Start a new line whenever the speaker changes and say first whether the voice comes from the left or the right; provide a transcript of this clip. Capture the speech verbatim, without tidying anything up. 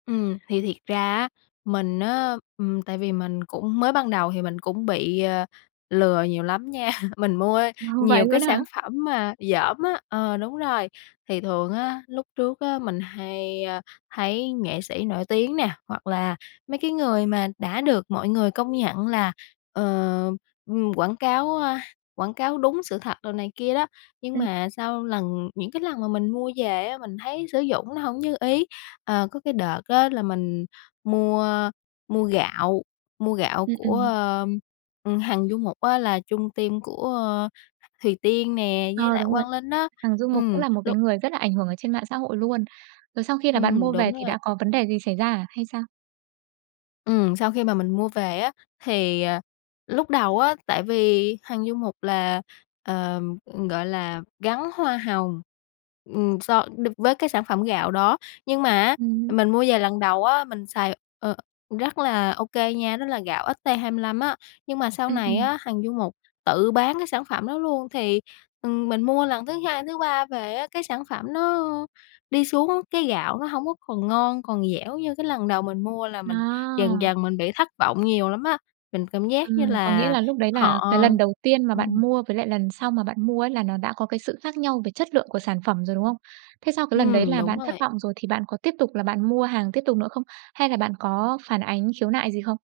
left: Ừm, thì thiệt ra á mình á, ừm, tại vì mình cũng mới ban đầu thì mình cũng bị, ờ, lừa nhiều lắm nha. Mình mua ấy
right: Vậy
left: nhiều cái
right: luôn á hả?
left: sản phẩm mà dởm á ờ, đúng rồi, thì thường á lúc trước á, mình hay, a, thấy nghệ sĩ nổi tiếng nè, hoặc là mấy cái người mà đã được mọi người công nhận là, ờ, ừm, quảng cáo, a, quảng cáo đúng sự thật đồ này kia đó, nhưng
right: Ừm.
left: mà sau lần những cái lần mà mình mua về á, mình thấy sử dụng nó hổng như ý, ờ, có cái đợt á là mình mua mua gạo mua gạo
right: Ừm,
left: của
right: ừm.
left: ờ, ừm, Hằng Du Mục á là chung team của Thùy Tiên nè
right: Ờ,
left: với lại
right: đúng rồi,
left: Quang Linh á,
right: Hằng Du Mục cũng
left: ừm,
right: là một cái
left: lúc
right: người rất là ảnh hưởng ở trên mạng xã hội luôn. Rồi sau khi là bạn
left: Ừm,
right: mua về
left: đúng
right: thì
left: rồi.
right: đã có vấn đề gì xảy ra à, hay sao?
left: Ừm, sau khi mà mình mua về á thì, à, lúc đầu á, tại vì Hằng Du Mục là, ờ, ừm, gọi là, gắn hoa hồng. Ừm, so đ với cái sản phẩm gạo đó, nhưng mà á,
right: Ừm hứm.
left: mình mua về lần đầu á, mình xài, ờ, rất là OK nha, đó là gạo ST25 á, nhưng mà sau
right: Ừm,
left: này
right: ừm.
left: á Hằng Du Mục tự bán cái sản phẩm đó luôn thì, ừm, mình mua lần thứ hai, thứ ba về á, cái sản phẩm nó đi xuống, cái gạo nó hông có còn ngon, còn dẻo như cái lần đầu mình mua, là mình dần
right: À.
left: dần mình bị thất vọng nhiều lắm á, mình cảm giác như
right: Ừm, có nghĩa
left: là
right: là lúc đấy
left: họ,
right: là cái
left: à
right: lần đầu tiên mà
left: ừm.
right: bạn mua với lại lần sau mà bạn mua ấy là nó đã có cái sự khác nhau về chất lượng của sản phẩm rồi, đúng không? Thế sau cái lần đấy
left: Ừm,
right: là
left: đúng
right: bạn thất
left: rồi.
right: vọng rồi thì bạn có tiếp tục là bạn mua hàng tiếp tục nữa không? Hay là bạn có phản ánh khiếu nại gì không?